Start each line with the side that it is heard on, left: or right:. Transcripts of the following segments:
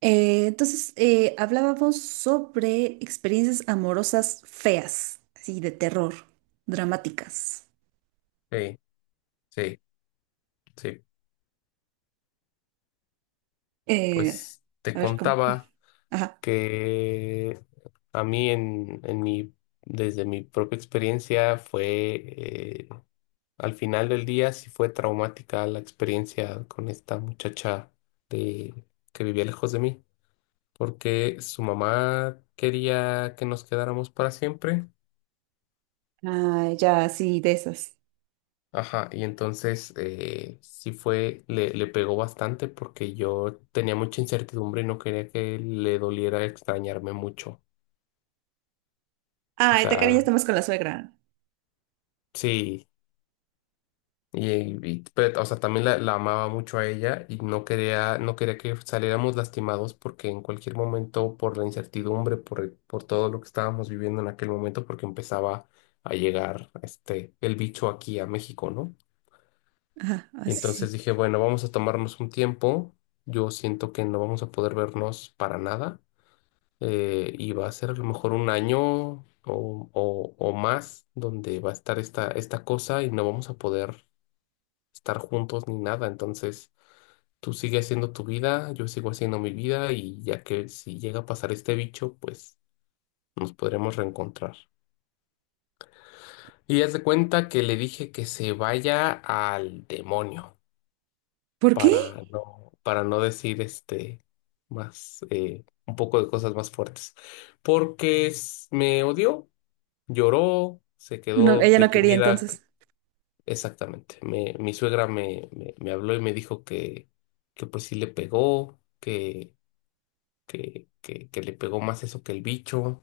right: Entonces, hablábamos sobre experiencias amorosas feas, así de terror, dramáticas.
left: Sí, sí, sí.
right: Eh,
left: Pues te
right: a ver, ¿cómo cuál?
left: contaba
right: Ajá.
left: que a mí desde mi propia experiencia fue, eh, al final del día sí fue traumática la experiencia con esta muchacha de, que vivía lejos de mí, porque su mamá quería que nos quedáramos para siempre.
right: Ah, ya, sí, de esas.
left: Ajá, y entonces le pegó bastante porque yo tenía mucha incertidumbre y no quería que le doliera extrañarme mucho. O
right: Ah, te quería
left: sea,
right: estar más con la suegra.
left: sí, pero, o sea, también la amaba mucho a ella y no quería que saliéramos lastimados porque en cualquier momento, por la incertidumbre, por todo lo que estábamos viviendo en aquel momento, porque empezaba a llegar el bicho aquí a México, ¿no?
right: Ajá,
left: Y
right: así sí.
left: entonces
right: Sí.
left: dije, bueno, vamos a tomarnos un tiempo. Yo siento que no vamos a poder vernos para nada. Y va a ser a lo mejor un año o más donde va a estar esta cosa y no vamos a poder estar juntos ni nada. Entonces, tú sigue haciendo tu vida, yo sigo haciendo mi vida y ya que si llega a pasar este bicho, pues nos podremos reencontrar. Y haz de cuenta que le dije que se vaya al demonio.
right: ¿Por qué?
left: Para no decir más un poco de cosas más fuertes. Porque me odió, lloró, se
right: No,
left: quedó
right: ella no quería
left: deprimida.
right: entonces.
left: Exactamente. Mi suegra me habló y me dijo que pues sí le pegó, que le pegó más eso que el bicho.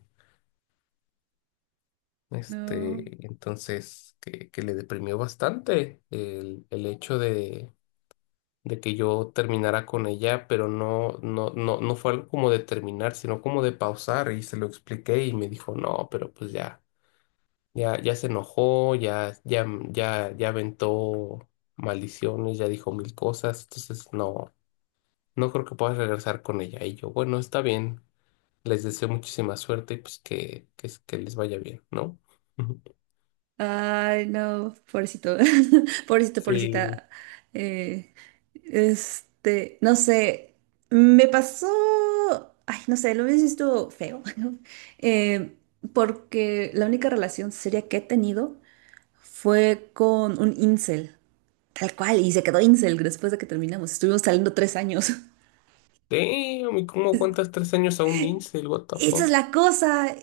right: No.
left: Entonces, que le deprimió bastante el hecho de que yo terminara con ella, pero no, no, no, no fue algo como de terminar, sino como de pausar y se lo expliqué y me dijo, no, pero pues ya, ya, ya se enojó, ya, ya, ya, ya aventó maldiciones, ya dijo mil cosas, entonces no creo que puedas regresar con ella. Y yo, bueno, está bien, les deseo muchísima suerte y pues que les vaya bien, ¿no?
right: Ay, no, pobrecito. Pobrecito,
left: Sí.
right: pobrecita. Eh, Este, no sé, me pasó, ay, no sé, lo hubiese visto feo, ¿no? eh, porque la única relación seria que he tenido fue con un incel, tal cual, y se quedó incel después de que terminamos, estuvimos saliendo 3 años.
left: Damn, ¿y cómo aguantas 3 años a un incel? What the
right: Esa es
left: fuck?
right: la cosa.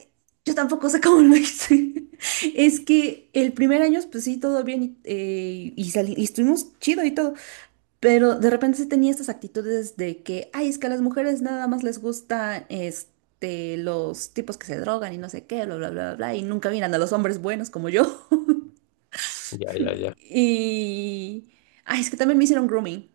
right: Yo tampoco sé cómo lo hice. Es que el primer año, pues sí, todo bien y estuvimos chido y todo. Pero de repente sí tenía estas actitudes de que, ay, es que a las mujeres nada más les gusta este, los tipos que se drogan y no sé qué, bla, bla, bla, bla, bla, y nunca miran a los hombres buenos como yo.
left: Ya, ya, ya.
right: Y, ay, es que también me hicieron grooming.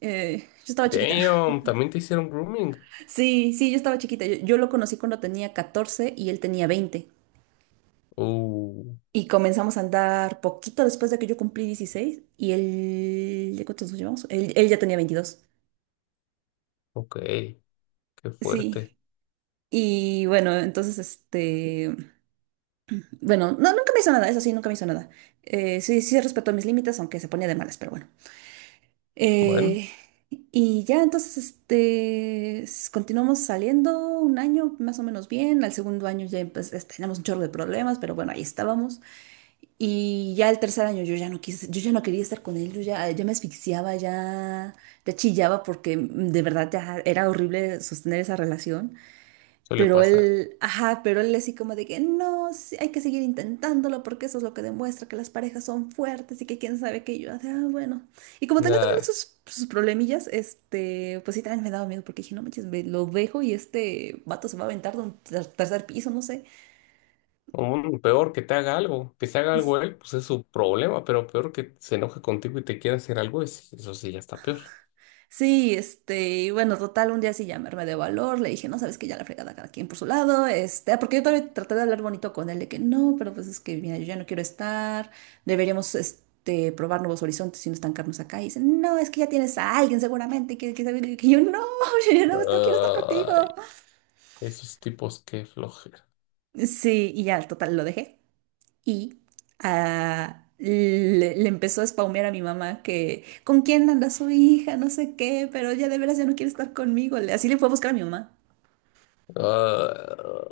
right: Yo estaba chiquita.
left: Damn, también te hicieron grooming.
right: Sí, sí, yo estaba chiquita. Yo lo conocí cuando tenía 14 y él tenía 20.
left: Uh,
right: Y comenzamos a andar poquito después de que yo cumplí 16 y él, ¿de ¿cuántos nos llevamos? Él ya tenía 22.
left: ok, qué
right: Sí.
left: fuerte.
right: Y bueno, entonces este. Bueno, no, nunca me hizo nada, eso sí, nunca me hizo nada. Sí, sí respetó mis límites, aunque se ponía de malas, pero bueno.
left: Bueno,
right: Eh, y ya entonces, este, continuamos saliendo un año más o menos bien. Al segundo año ya pues, teníamos un chorro de problemas, pero bueno, ahí estábamos. Y ya el tercer año yo ya no quise, yo ya no quería estar con él, yo ya, ya me asfixiaba, ya, ya chillaba porque de verdad ya era horrible sostener esa relación.
left: suele
right: Pero
left: pasar.
right: él, ajá, pero él así como de que no, sí, hay que seguir intentándolo porque eso es lo que demuestra que las parejas son fuertes y que quién sabe qué. Y yo, ah, bueno. Y como tenía también
left: Nada,
right: sus problemillas, este, pues sí, también me daba miedo porque dije, no manches, me lo dejo y este vato se va a aventar de un tercer piso, no sé.
left: peor que te haga algo, que se haga algo él, pues es su problema, pero peor que se enoje contigo y te quiera hacer algo, eso sí ya está peor.
right: Sí, este, y bueno, total, un día sí llamarme de valor, le dije, no, sabes que ya la fregada cada quien por su lado, este, ah, porque yo todavía traté de hablar bonito con él, de que no, pero pues es que, mira, yo ya no quiero estar, deberíamos, este, probar nuevos horizontes y no estancarnos acá, y dice, no, es que ya tienes a alguien seguramente, que, sabe", y yo, no, yo no, no quiero estar contigo.
left: Ay, esos tipos, qué flojera.
right: Sí, y ya, total, lo dejé. Y le empezó a spaumear a mi mamá que, ¿con quién anda su hija? No sé qué, pero ya de veras ya no quiere estar conmigo. Así le fue a buscar a mi mamá.
left: Ah,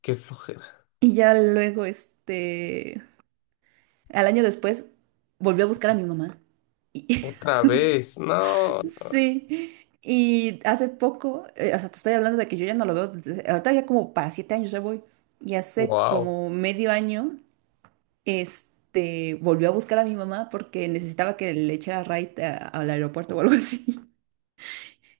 left: qué flojera.
right: Y ya luego, este, al año después, volvió a buscar a mi mamá. Y-
left: Otra vez, no.
right: Sí. Y hace poco, o sea, te estoy hablando de que yo ya no lo veo, ahorita ya como para 7 años ya voy. Y hace
left: Wow,
right: como medio año este, volvió a buscar a mi mamá porque necesitaba que le echara ride al aeropuerto o algo así.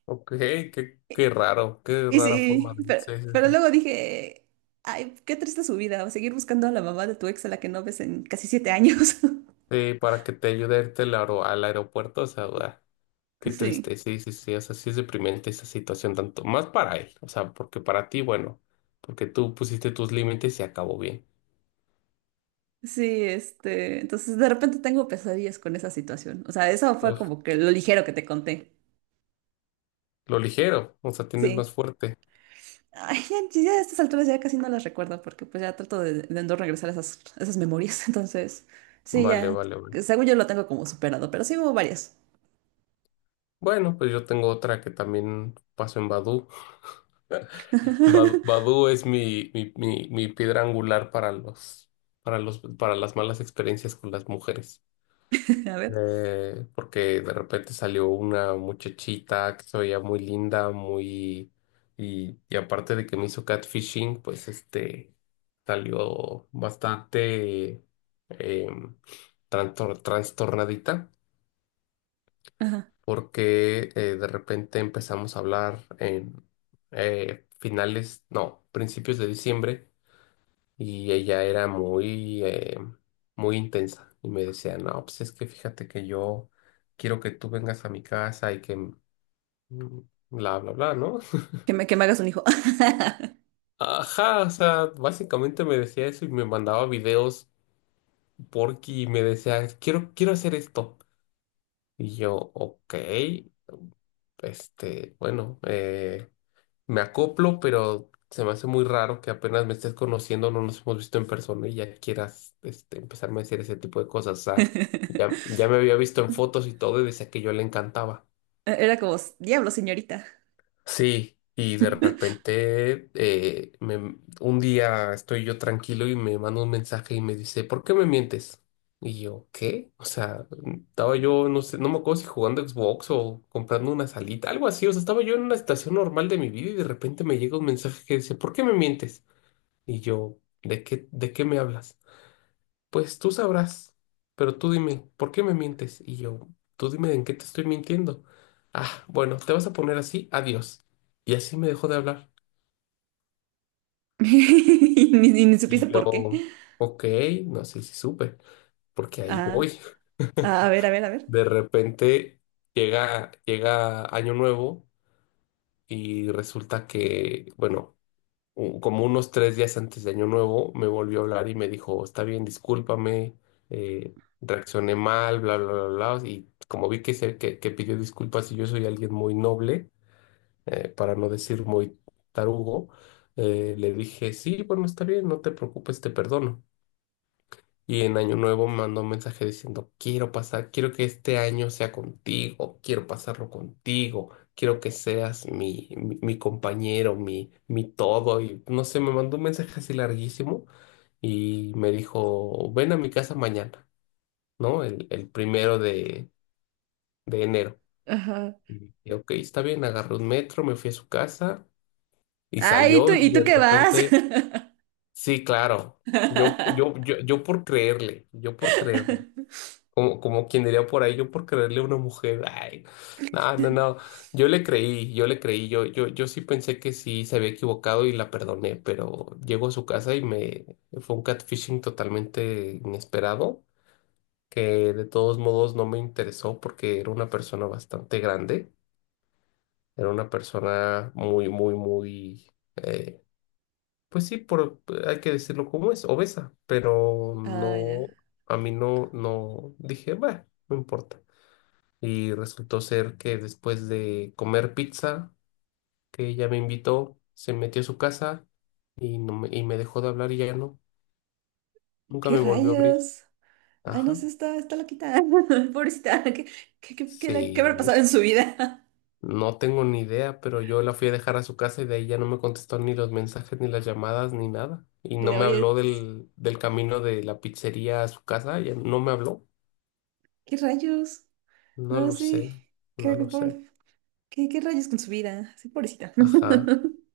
left: ok, qué raro, qué
right: Y
left: rara forma
right: sí,
left: de...
right: pero,
left: Sí, sí,
right: pero
left: sí.
right: luego dije, ay, qué triste su vida, seguir buscando a la mamá de tu ex a la que no ves en casi 7 años.
left: Sí, para que te ayude a irte al aeropuerto, o sea, ah, qué triste,
right: Sí,
left: sí, sí, sí, o sea, sí es deprimente esa situación, tanto más para él, o sea, porque para ti, bueno, porque tú pusiste tus límites y acabó bien.
right: sí, este, entonces de repente tengo pesadillas con esa situación. O sea, eso fue
left: Uf,
right: como que lo ligero que te conté.
left: lo ligero, o sea, tienes
right: Sí.
left: más fuerte.
right: Ay, ya, ya a estas alturas ya casi no las recuerdo porque pues ya trato de no regresar a esas memorias. Entonces, sí,
left: Vale,
right: ya,
left: vale, vale.
right: según yo lo tengo como superado, pero sí hubo varias.
left: Bueno, pues yo tengo otra que también paso en Badoo. Badoo es mi piedra angular para las malas experiencias con las mujeres.
right: A ver,
left: Porque de repente salió una muchachita que se veía muy linda, Y aparte de que me hizo catfishing, pues salió bastante em, trastornadita,
right: ajá,
left: porque de repente empezamos a hablar en finales, no, principios de diciembre. Y ella era muy, muy intensa y me decía, no, pues es que fíjate que yo quiero que tú vengas a mi casa y que bla, bla, bla, ¿no?
right: que me hagas un hijo.
left: Ajá, o sea, básicamente me decía eso y me mandaba videos porque me decía, quiero hacer esto. Y yo, ok, bueno, me acoplo, pero se me hace muy raro que apenas me estés conociendo, no nos hemos visto en persona y ya quieras empezarme a decir ese tipo de cosas. O sea, ya, ya me había visto en fotos y todo y decía que yo le encantaba.
right: Era como, diablo, señorita.
left: Sí, y de repente un día estoy yo tranquilo y me manda un mensaje y me dice, ¿por qué me mientes? Y yo, ¿qué? O sea, estaba yo, no sé, no me acuerdo si jugando Xbox o comprando una salita, algo así. O sea, estaba yo en una estación normal de mi vida y de repente me llega un mensaje que dice, ¿por qué me mientes? Y yo, de qué me hablas? Pues tú sabrás, pero tú dime, ¿por qué me mientes? Y yo, tú dime en qué te estoy mintiendo. Ah, bueno, te vas a poner así, adiós. Y así me dejó de hablar.
right: Y ni supiste
left: Y
right: por qué.
left: yo, ok, no sé si supe, porque ahí
right: Ah,
left: voy.
right: ah, a ver, a ver, a ver.
left: De repente llega Año Nuevo y resulta que, bueno, como unos 3 días antes de Año Nuevo, me volvió a hablar y me dijo, está bien, discúlpame, reaccioné mal, bla, bla, bla, bla. Y como vi que pidió disculpas y yo soy alguien muy noble, para no decir muy tarugo, le dije, sí, bueno, está bien, no te preocupes, te perdono. Y en Año Nuevo me mandó un mensaje diciendo, quiero pasar, quiero que este año sea contigo, quiero pasarlo contigo, quiero que seas mi compañero, mi todo. Y no sé, me mandó un mensaje así larguísimo y me dijo, ven a mi casa mañana, ¿no? El primero de enero.
right: Ajá.
left: Y dije, ok, está bien, agarré un metro, me fui a su casa y
right: Ah, ¿y tú,
left: salió y
right: y
left: de
right: tú qué vas?
left: repente, sí, claro, yo por creerle, yo por creerle. Como, como quien diría por ahí, yo por creerle a una mujer, ay, no, no, no, yo le creí, yo le creí, yo sí pensé que sí se había equivocado y la perdoné, pero llego a su casa y me fue un catfishing totalmente inesperado, que de todos modos no me interesó porque era una persona bastante grande, era una persona muy, muy, muy, eh, pues sí, hay que decirlo como es, obesa, pero
right: Ah,
left: no,
right: ya.
left: a mí no, no, dije, bueno, no importa y resultó ser que después de comer pizza, que ella me invitó, se metió a su casa y, no me, y me dejó de hablar y ya no, nunca
right: ¿Qué
left: me volvió a abrir.
right: rayos? Ay, no
left: Ajá.
right: sé, está loquita. Pobrecita, ¿qué habrá
left: Sí,
right: pasado en su vida?
left: no tengo ni idea, pero yo la fui a dejar a su casa y de ahí ya no me contestó ni los mensajes, ni las llamadas, ni nada. Y no
right: De,
left: me
right: oye,
left: habló
right: pues,
left: del camino de la pizzería a su casa, ya no me habló.
right: ¿qué rayos?
left: No
right: No,
left: lo sé,
right: sí.
left: no
right: ¿Qué, qué,
left: lo
right: por-
left: sé.
right: qué rayos con su vida? Sí, pobrecita.
left: Ajá,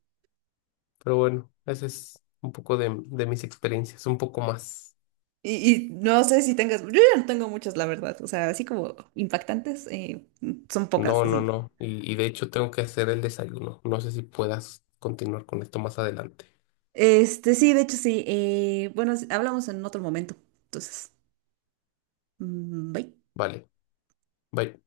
left: pero bueno, ese es un poco de mis experiencias, un poco más.
right: Y no sé si tengas, yo ya no tengo muchas, la verdad. O sea, así como impactantes, son pocas,
left: No, no,
right: así.
left: no. Y de hecho tengo que hacer el desayuno. No sé si puedas continuar con esto más adelante.
right: Este, sí, de hecho, sí. Bueno, sí, hablamos en otro momento. Entonces, bye.
left: Vale. Bye.